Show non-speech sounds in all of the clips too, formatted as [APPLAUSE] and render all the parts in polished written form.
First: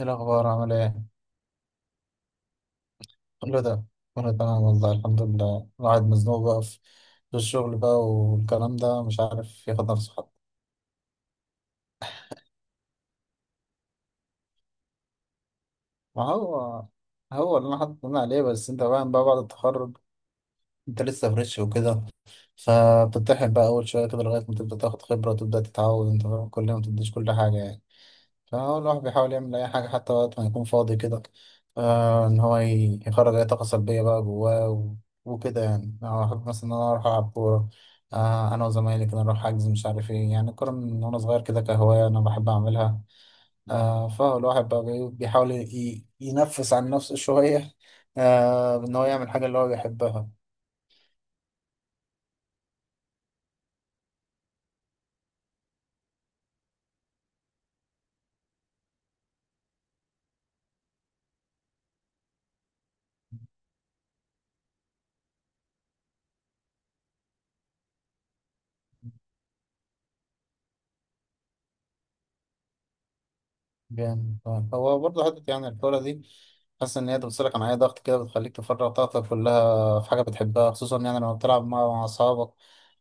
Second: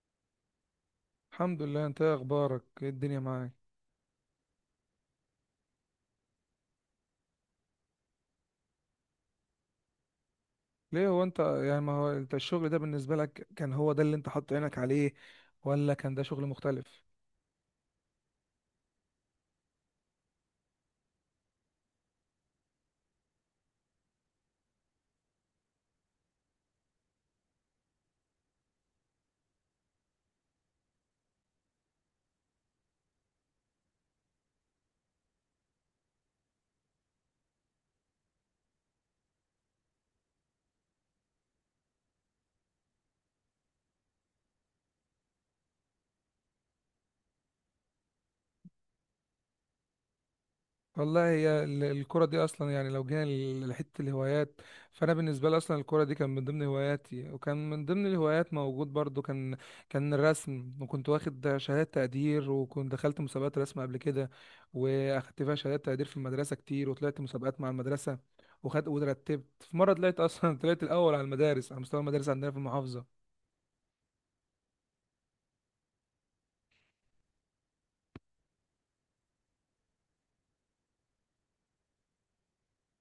ايه الأخبار؟ عامل ايه؟ الحمد لله، انت ايه اخبارك؟ ايه الدنيا معاك؟ كله ده. كله تمام والله، الحمد لله. الواحد مزنوق بقى في الشغل بقى والكلام ده، مش عارف ياخد نفسه حتى. ليه هو انت يعني ما هو انت الشغل ده بالنسبه لك كان هو ده اللي انت حاطط عينك عليه ولا كان ده ما شغل هو مختلف؟ هو اللي انا حاطط عليه، بس انت فاهم بقى، بعد التخرج انت لسه فريش وكده، فبتتحب بقى اول شوية كده لغاية ما تبدأ تاخد خبرة وتبدأ تتعود. انت فاهم، كل يوم ما تديش كل حاجة يعني. فهو الواحد بيحاول يعمل أي حاجة حتى وقت ما يكون فاضي كده، آه، إن هو يخرج أي طاقة سلبية بقى جواه وكده. يعني أنا بحب مثلا إن أنا أروح ألعب كورة. آه، أنا وزمايلي كده نروح حجز، مش عارف إيه. يعني الكورة من وأنا صغير كده كهواية أنا بحب أعملها. آه، فهو الواحد بقى بيحاول ينفس عن نفسه شوية، آه، إن هو يعمل حاجة اللي هو بيحبها. والله هي الكرة دي أصلا يعني لو جينا لحتة الهوايات، فأنا بالنسبة لي أصلا الكرة دي كان من ضمن هواياتي، وكان من ضمن الهوايات موجود برضو كان الرسم، وكنت واخد شهادات تقدير، وكنت دخلت مسابقات رسم قبل كده وأخدت فيها شهادات تقدير في المدرسة كتير، وطلعت مسابقات مع المدرسة وخدت وترتبت. في مرة طلعت أصلا [LAUGHS] طلعت الأول على المدارس، على مستوى المدارس عندنا في المحافظة. جامد آه. هو برضه حتة، يعني الكورة دي حاسس إن هي بتفصلك عن أي ضغط كده، بتخليك تفرغ طاقتك كلها في حاجة بتحبها، خصوصا يعني لما بتلعب مع أصحابك.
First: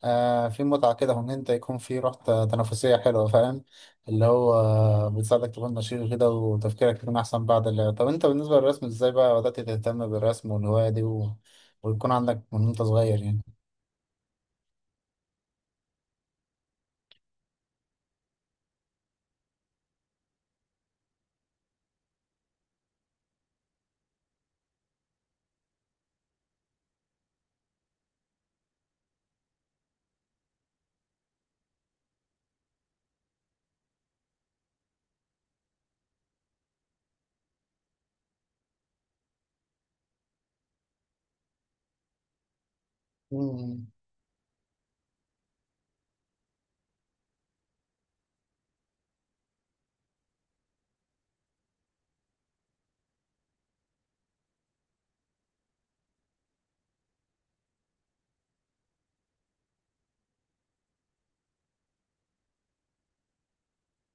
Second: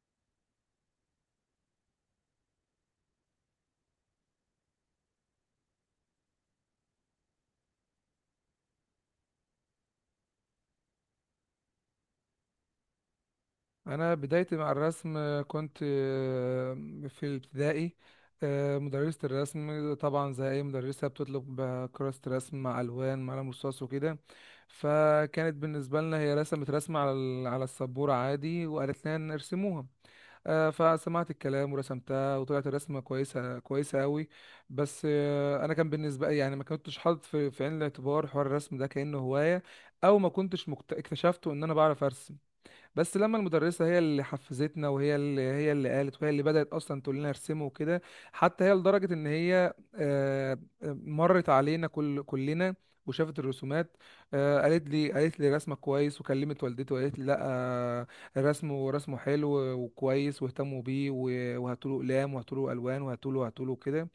آه، في متعة كده، وإن أنت يكون في روح تنافسية حلوة، فاهم؟ اللي هو بتساعدك تكون نشيط كده وتفكيرك يكون أحسن بعد اللعب. طب أنت بالنسبة للرسم إزاي بقى بدأت تهتم بالرسم والهواية دي، ويكون عندك من وأنت صغير يعني؟ انا بدايتي مع الرسم كنت في الابتدائي. مدرسة الرسم طبعا زي اي مدرسة بتطلب كراسة رسم مع الوان مع قلم رصاص وكده. فكانت بالنسبة لنا هي رسمت رسمة على على السبورة عادي وقالت لنا نرسموها. فسمعت الكلام ورسمتها وطلعت الرسمة كويسة، كويسة قوي. بس انا كان بالنسبة لي يعني ما كنتش حاطط في عين الاعتبار حوار الرسم ده كأنه هواية، او ما كنتش اكتشفته ان انا بعرف ارسم. بس لما المدرسة مم. هي اللي حفزتنا، وهي هي اللي قالت، وهي اللي بدأت أصلا تقول لنا ارسموا وكده. حتى هي لدرجة إن هي مرت علينا كلنا وشافت الرسومات. قالت لي رسمك كويس، وكلمت والدتي وقالت لي لا، رسمه حلو وكويس، واهتموا بيه وهاتوا له اقلام وهاتوا له الوان وهاتوا له كده.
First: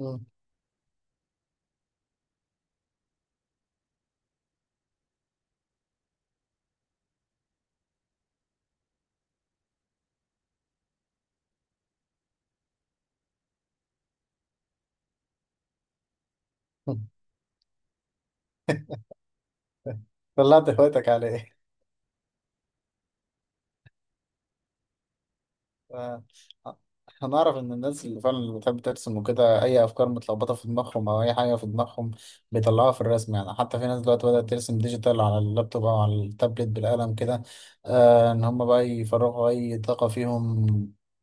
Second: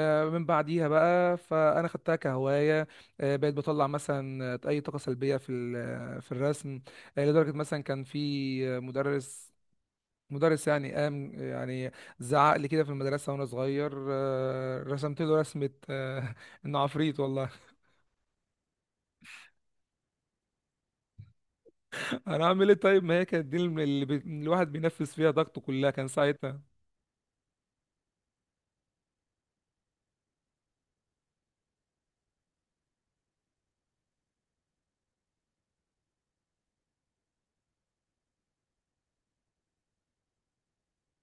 مم. من بعديها بقى فانا خدتها كهوايه. بقيت بطلع مثلا اي طاقه سلبيه في في الرسم. يعني لدرجة مثلا كان في مدرس يعني قام يعني زعق لي كده في المدرسة وأنا صغير، رسمت له رسمة [LAUGHS] إنه عفريت والله. [LAUGHS] طلعت هوايتك على إيه؟ [LAUGHS] أنا أعمل إيه طيب؟ ما هي كانت دي الواحد بينفذ فيها طاقته كلها كان ساعتها. ف- هنعرف ان الناس اللي فعلا اللي بتحب ترسم وكده، اي افكار متلخبطه في دماغهم او اي حاجه في دماغهم بيطلعوها في الرسم. يعني حتى في ناس دلوقتي بدات ترسم ديجيتال على اللابتوب او على التابلت بالقلم كده، آه، ان هم بقى يفرغوا اي طاقه فيهم،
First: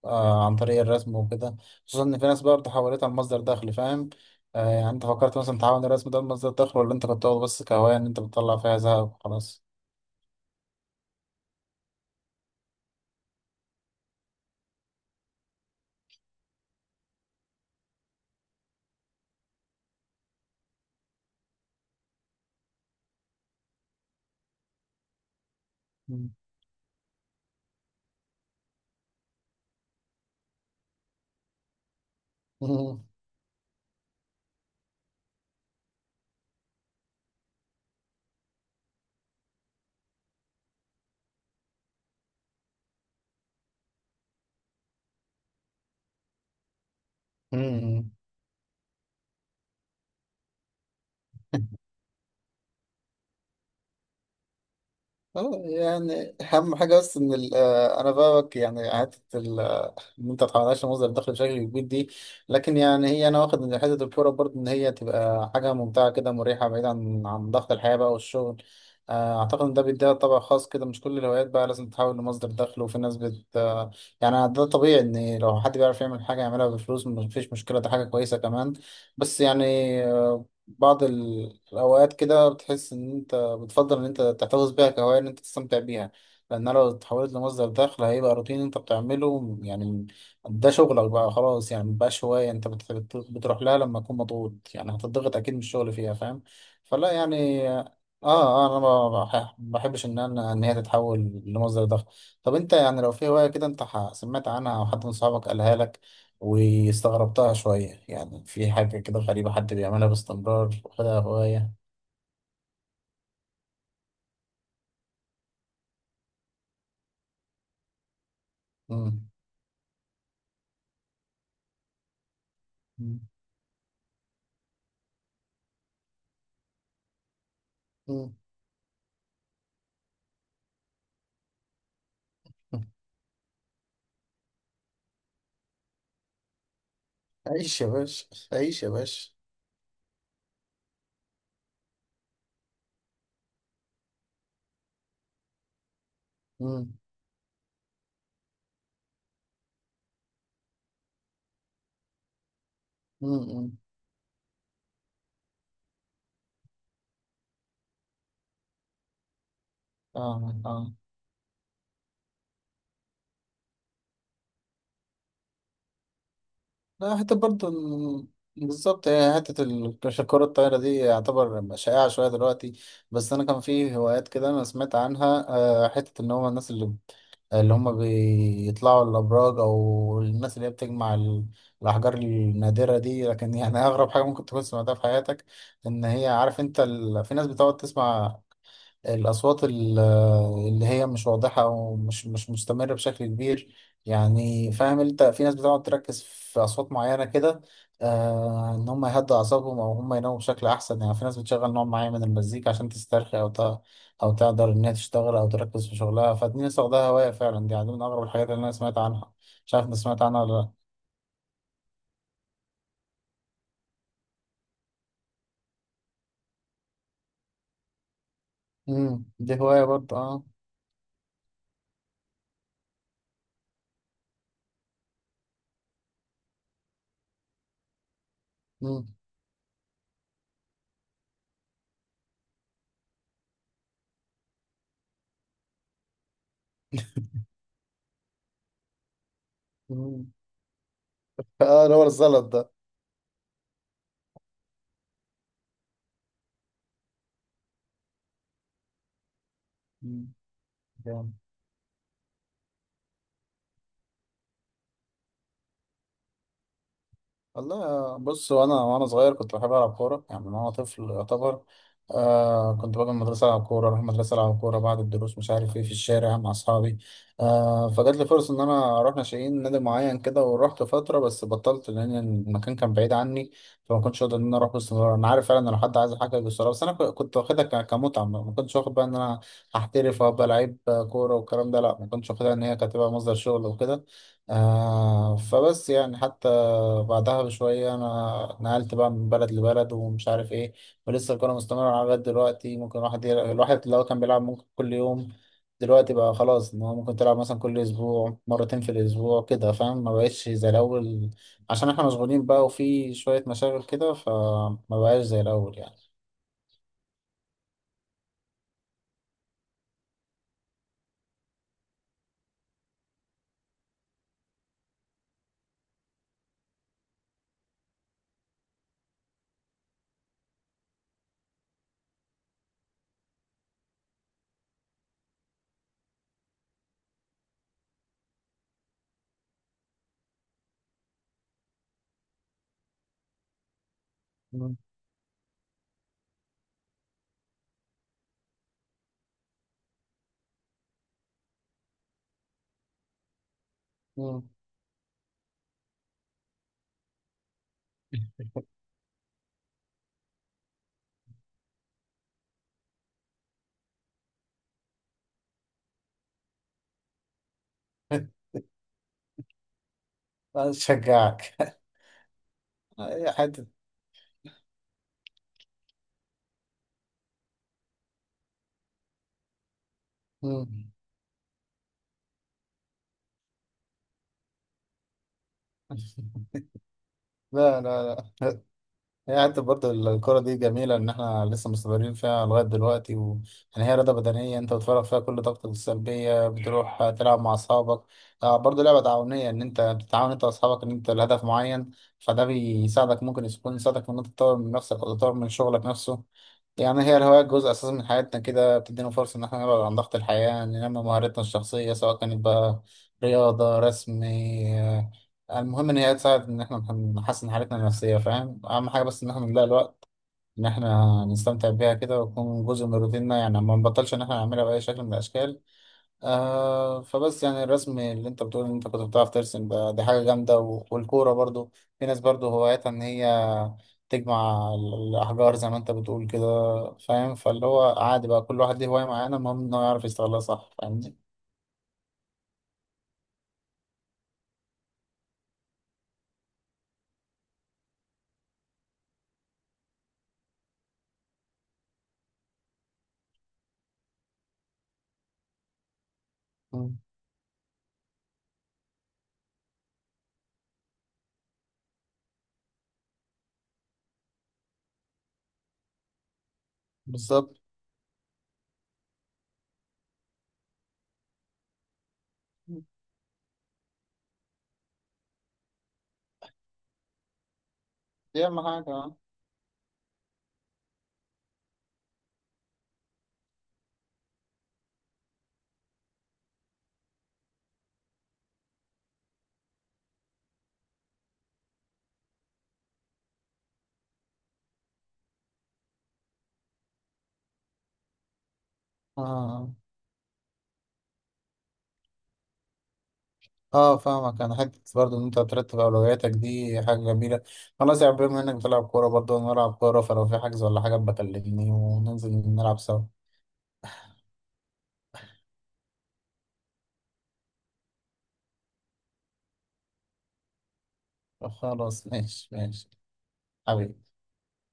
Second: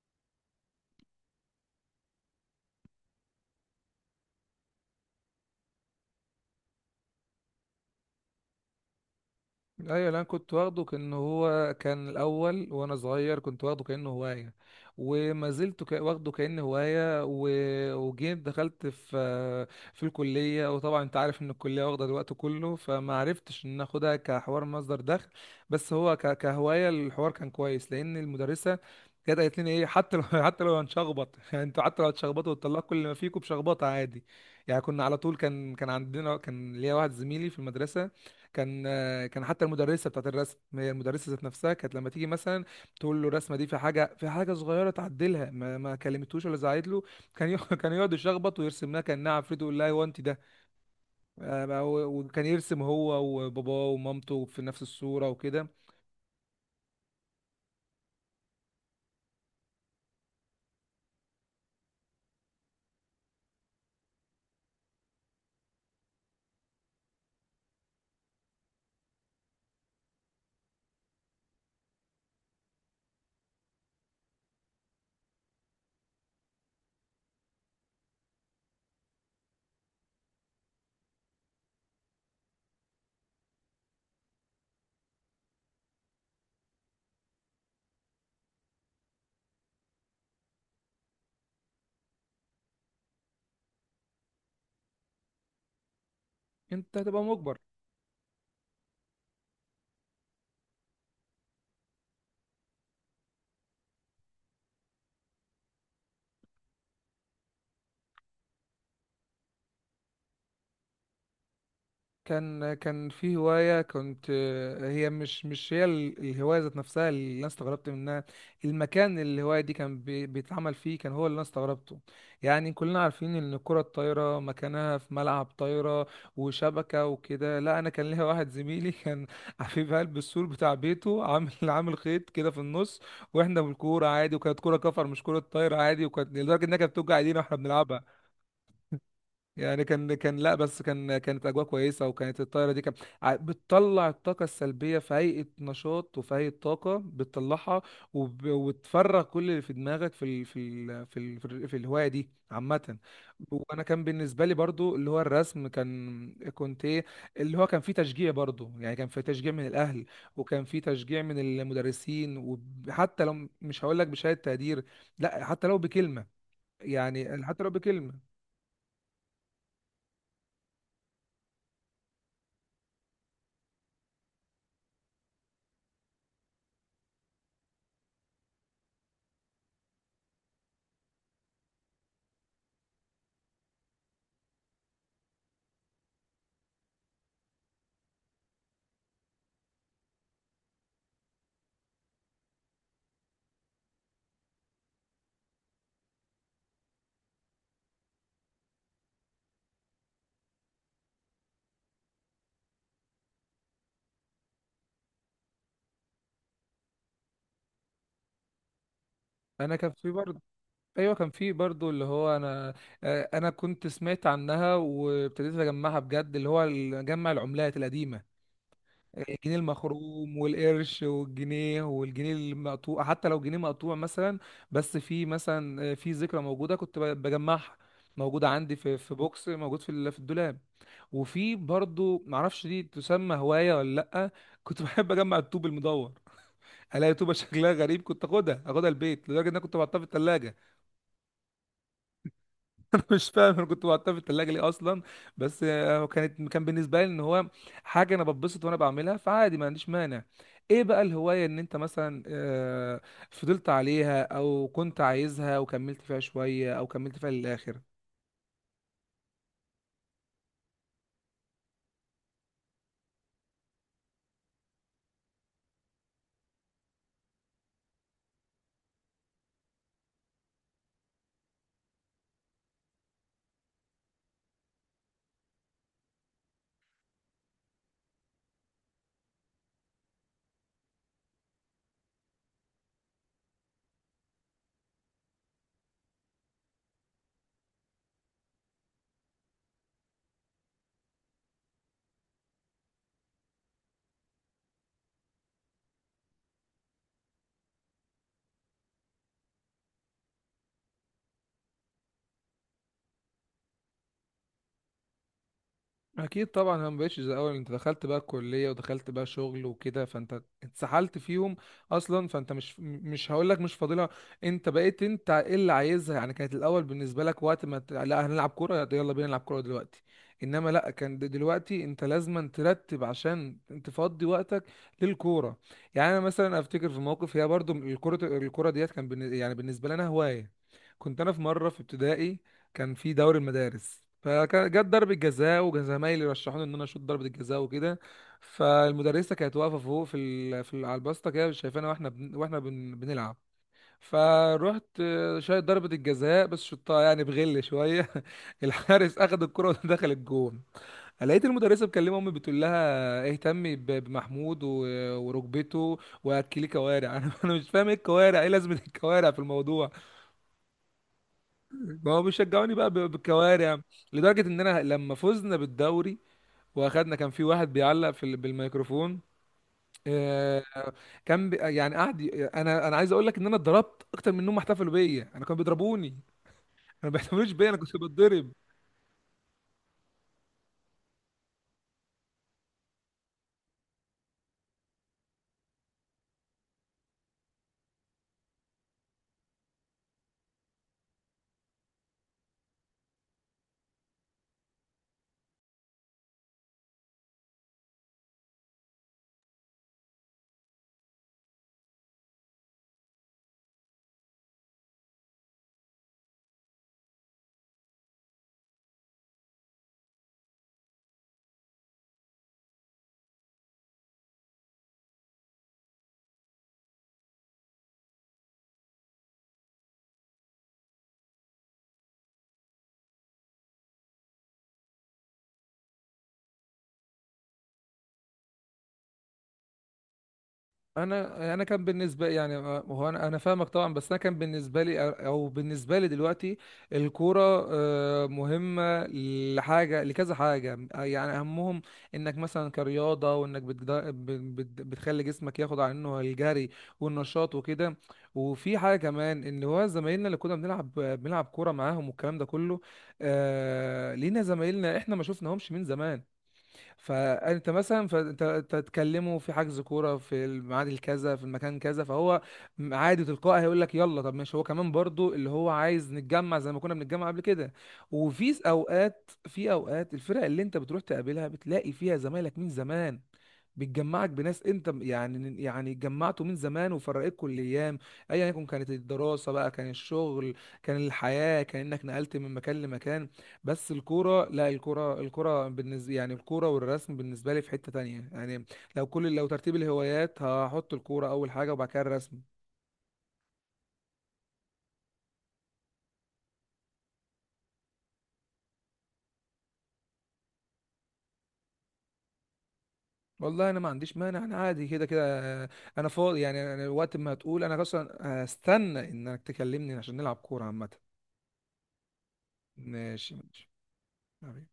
آه، عن طريق الرسم وكده. خصوصا ان في ناس برضه حولتها لمصدر دخل، فاهم؟ آه، يعني انت فكرت مثلا تحول الرسم ده لمصدر دخل، ولا انت كنت واخده بس كهوايه، ان انت بتطلع فيها زهق وخلاص؟ ايوه، لا كنت واخده كانه هو، كان الاول وانا صغير كنت واخده كانه هوايه، وما زلت واخده كانه هوايه، وجيت دخلت في الكليه، وطبعا انت عارف ان الكليه واخده الوقت كله، فما عرفتش ان اخدها كحوار مصدر دخل. بس هو مم. كهوايه الحوار كان كويس، لان المدرسه كانت قالت لنا ايه، حتى لو [LAUGHS] حتى لو هنشخبط. [LAUGHS] يعني انتوا حتى لو هتشخبطوا وتطلعوا كل اللي ما [LAUGHS] فيكم بشخبطه، عادي. يعني كنا على طول كان عندنا، كان ليا واحد زميلي في المدرسه كان. كان حتى المدرسه بتاعت الرسم، هي المدرسه ذات نفسها، كانت لما تيجي مثلا تقول له الرسمه دي في حاجه، في حاجه صغيره تعدلها، ما كلمتوش ولا زعقت له، [LAUGHS] كان مم. يقعد يشخبط ويرسم لها كانها عفريت ويقول لها هو انت ده. بقى وكان يرسم هو وباباه ومامته في نفس الصوره اه، وكده. يعني اهم حاجه، بس ان انا فاهمك. يعني حته ان انت تتعاملش مصدر دخل بشكل كبير دي. لكن يعني هي انا واخد ان حته الكوره برضه، ان هي تبقى حاجه ممتعه كده، مريحه، بعيد عن ضغط الحياه بقى والشغل. آه، اعتقد ان ده بيديها طابع خاص كده، مش كل الهوايات بقى لازم تحول لمصدر دخل. وفي ناس بت آه، يعني ده طبيعي، ان لو حد بيعرف يعمل حاجه يعملها بفلوس مفيش مشكله، ده حاجه كويسه كمان. بس يعني آه، بعض الأوقات كده بتحس إن أنت بتفضل ان انت تحتفظ بيها كهواية، ان انت تستمتع بيها. لان لو اتحولت لمصدر دخل هيبقى روتين انت بتعمله يعني، ده شغلك بقى خلاص يعني مبقاش هواية. انت بتروح لها لما تكون مضغوط، يعني هتضغط اكيد من الشغل فيها، فاهم؟ انت فلا هتبقى مجبر. يعني اه، اه، انا ما بحبش ان انا ان هي تتحول لمصدر دخل. طب انت يعني لو في هواية كده انت سمعت عنها او حد من صحابك قالها لك واستغربتها شوية، يعني في حاجة كده غريبة حد بيعملها باستمرار وخدها هواية؟ كان كان في هواية كنت هي مش هي الهواية ذات نفسها اللي أنا استغربت منها. المكان مم. اللي الهواية دي كان بيتعمل فيه كان هو اللي أنا استغربته. يعني كلنا عارفين إن الكرة الطايرة مكانها في ملعب طايرة وشبكة وكده. لا، أنا كان ليا مم. واحد زميلي [LAUGHS] كان حبيب قلب، السور بتاع بيته عامل خيط كده في النص، وإحنا بالكورة عادي، وكانت كورة كفر مش كرة طايرة عادي، وكانت لدرجة إنها كانت بتوجع إيدينا وإحنا عيش يا بنلعبها. باشا. عيش يا باشا. يعني كان لا، بس كان كانت اجواء كويسه، وكانت الطايره دي كان بتطلع الطاقه السلبيه في هيئه نشاط وفي هيئه مم. طاقه بتطلعها وتفرغ كل اللي في دماغك في الهوايه دي عامه. مم. مم. وانا كان بالنسبه لي برضو اللي هو الرسم، كان كنت ايه، اللي هو كان فيه تشجيع برضو، يعني كان فيه تشجيع من الاهل، اه، وكان اه. فيه تشجيع من المدرسين. وحتى لو مش هقول لك بشهاده تقدير، لا حتى لو بكلمه، لا، حتى يعني حتى برضه لو بكلمه بالظبط هي حتة الكرة الطايرة دي يعتبر شائعة شوية دلوقتي. بس أنا كان في هوايات كده أنا سمعت عنها، آه، حتة إن هما الناس اللي هما بيطلعوا الأبراج، أو الناس اللي هي بتجمع الأحجار النادرة دي. لكن يعني أغرب حاجة ممكن تكون سمعتها في حياتك، إن هي عارف أنت في ناس بتقعد تسمع الأصوات اللي هي مش واضحة ومش مش مستمرة بشكل كبير. يعني فاهم أنت في ناس بتقعد تركز في أصوات معينة كده، آه، إن هم يهدوا أعصابهم أو هم يناموا بشكل أحسن. يعني في ناس بتشغل نوع معين من المزيكا عشان تسترخي أو تقدر إنها تشتغل أو تركز في شغلها. فدي ناس واخداها هواية فعلا، دي يعني من أغرب الحاجات اللي أنا سمعت عنها. مش انا عارف كان أنت في سمعت برضه، عنها ولا لأ؟ ايوه كان في برضو اللي هو انا، انا كنت سمعت عنها وابتديت اجمعها بجد، اللي هو جمع العملات القديمه: مم. الجنيه دي هواية برضه المخروم أه. والقرش والجنيه والجنيه المقطوع. حتى لو جنيه مقطوع مثلا، بس في مثلا في ذكرى موجوده كنت بجمعها، موجوده عندي مم. في بوكس موجود في في الدولاب. وفي برضو معرفش دي تسمى هوايه ولا لا، كنت [LAUGHS] بحب اجمع الطوب المدور، الاقي طوبه شكلها غريب كنت اخدها البيت، لدرجه ان انا كنت بحطها في مم. الثلاجه. آه، اللي هو الزلط ده. [LAUGHS] مش فاهم انا كنت بحطها في التلاجة ليه اصلا. بس كانت كان بالنسبة لي ان هو حاجة انا بتبسط وانا بعملها، فعادي ما عنديش مانع. ايه بقى مم. الهواية ان انت مثلا فضلت عليها او كنت عايزها وكملت فيها شوية او كملت فيها للاخر؟ والله بص، وانا صغير كنت بحب العب كوره يعني من وانا طفل يعتبر. آه، كنت باجي من المدرسه العب كوره، اروح المدرسه العب كوره بعد الدروس، مش عارف ايه، في الشارع مع اصحابي. آه، فجات لي فرصه ان انا اروح ناشئين نادي معين كده ورحت فتره، بس بطلت لان المكان كان بعيد عني، فما كنتش اقدر ان انا اروح باستمرار. انا عارف فعلا ان لو حد عايز حاجه باستمرار، بس انا كنت واخدها كمتعه، ما كنتش واخد بقى ان انا هحترف وابقى لعيب كوره والكلام ده. لا، ما كنتش واخدها ان هي كانت تبقى مصدر شغل وكده. آه، فبس يعني حتى بعدها بشوية أنا نقلت بقى من بلد لبلد ومش عارف إيه. ولسه الكورة مستمرة لغاية دلوقتي. ممكن الواحد لو كان بيلعب ممكن كل يوم، دلوقتي بقى خلاص إن هو ممكن تلعب مثلا كل أسبوع، مرتين في الأسبوع كده، فاهم؟ ما بقتش زي الأول عشان إحنا مشغولين بقى وفي شوية مشاغل كده، فما بقاش زي الأول يعني. اكيد طبعا انا مبقتش زي الاول، انت دخلت بقى الكليه ودخلت بقى شغل وكده فانت اتسحلت فيهم اصلا. فانت مش هقول لك مش فاضلها، انت بقيت انت ايه اللي عايزها. يعني كانت الاول بالنسبه لك وقت ما لا هنلعب كوره، يلا بينا نلعب كوره دلوقتي. انما لا، كان دلوقتي انت لازما ترتب عشان تفضي وقتك للكوره. يعني انا مثلا افتكر في موقف، هي برضو الكوره ديت كان يعني بالنسبه لنا هوايه. كنت انا في مره في ابتدائي، كان في دوري المدارس مم. فجت ضربة جزاء وزمايلي رشحوني ان انا اشوط ضربة الجزاء وكده. فالمدرسة كانت واقفة فوق على الباسطة كده شايفانا بنلعب، مم. فروحت شايط ضربة الجزاء بس شطها يعني بغل شوية. [LAUGHS] الحارس اخد الكرة ودخل الجون. لقيت المدرسة بتكلم امي بتقول لها اهتمي بمحمود وركبته واكليه كوارع. [LAUGHS] انا مش فاهم ايه الكوارع، ايه [LAUGHS] لازمة الكوارع في الموضوع؟ أشجعك. ما هو بيشجعوني بقى [LAUGHS] حتة. بالكوارع. لدرجة ان انا لما فزنا بالدوري واخدنا، كان في واحد بيعلق في بالميكروفون. آه، مم. كان بي يعني انا عايز اقول لك ان انا اتضربت اكتر من انهم احتفلوا بيا. انا كانوا بيضربوني انا، ما بيحتفلوش بيا، انا لا، كنت لا، بتضرب. لا. هي حتى برضه الكرة دي جميلة إن إحنا لسه مستمرين فيها لغاية دلوقتي يعني هي رياضة بدنية أنت بتفرغ فيها كل طاقتك السلبية، بتروح تلعب مع أصحابك. آه، برضه لعبة تعاونية، إن أنت بتتعاون أنت وأصحابك إن أنت لهدف معين. فده بيساعدك، ممكن يكون يساعدك إن أنت تطور من نفسك أو تطور من شغلك نفسه. يعني هي الهوايات جزء أساسي من حياتنا كده، بتدينا فرصة إن إحنا نبعد عن ضغط الحياة، ننمي مهاراتنا الشخصية، سواء كانت بقى رياضة، رسم، يعني المهم إن هي تساعد إن إحنا نحسن حالتنا النفسية، فاهم؟ أهم حاجة بس إن إحنا نلاقي الوقت إن إحنا نستمتع بيها كده، ويكون جزء من روتيننا، يعني ما نبطلش إن إحنا نعملها بأي شكل من الأشكال. آه، فبس يعني الرسم اللي أنت بتقول إن أنت كنت بتعرف ترسم ده، دي حاجة جامدة، والكورة برضو. في ناس برضو هواياتها إن هي تجمع الأحجار زي ما أنت بتقول كده. فاهم، فاللي هو عادي بقى، كل واحد ليه هواية معينة، المهم إنه يعرف يستغلها صح، فاهمني؟ انا كان بالنسبه يعني هو انا فاهمك طبعا، بس انا كان بالنسبه لي او بالنسبه لي دلوقتي الكوره مهمه لحاجه، لكذا حاجه. يعني اهمهم انك مثلا كرياضه، وانك بتخلي جسمك ياخد عنه الجري مم. والنشاط وكده. وفي حاجه كمان ان هو زمايلنا اللي كنا بنلعب كوره معاهم والكلام ده كله، لينا زمايلنا احنا ما شفناهمش من زمان. بالظبط، فانت تتكلموا في حجز كوره في الميعاد الكذا في المكان كذا، فهو عادي تلقائي هيقول لك يلا طب ماشي، هو كمان برضو اللي هو عايز نتجمع زي ما كنا بنتجمع قبل كده. دي وفي أهم حاجة. اوقات في اوقات الفرق اللي انت بتروح تقابلها بتلاقي فيها زمايلك من زمان، بتجمعك بناس انت يعني اتجمعتوا من زمان وفرقتكم الايام، ايا يكن كانت الدراسه بقى، كان الشغل، كان الحياه، كان انك نقلت من مكان لمكان. بس الكوره لا، الكوره بالنسبه يعني الكوره والرسم بالنسبه لي في حته تانية. يعني لو آه. ترتيب الهوايات هحط الكوره اول حاجه وبعد كده الرسم. اه، فاهمك انا حته برضه ان انت ترتب اولوياتك، دي حاجه جميله. خلاص يا عم، بما انك بتلعب كوره برضه انا بلعب كوره، فلو في حجز ولا حاجه بكلمني وننزل نلعب سوا. والله انا ما عنديش مانع، انا عادي كده كده، انا فاضي. يعني انا وقت ما هتقول انا اصلا هستنى انك تكلمني عشان نلعب كوره عامه. خلاص ماشي ماشي. ماشي ماشي. حبيبي. حبيبي.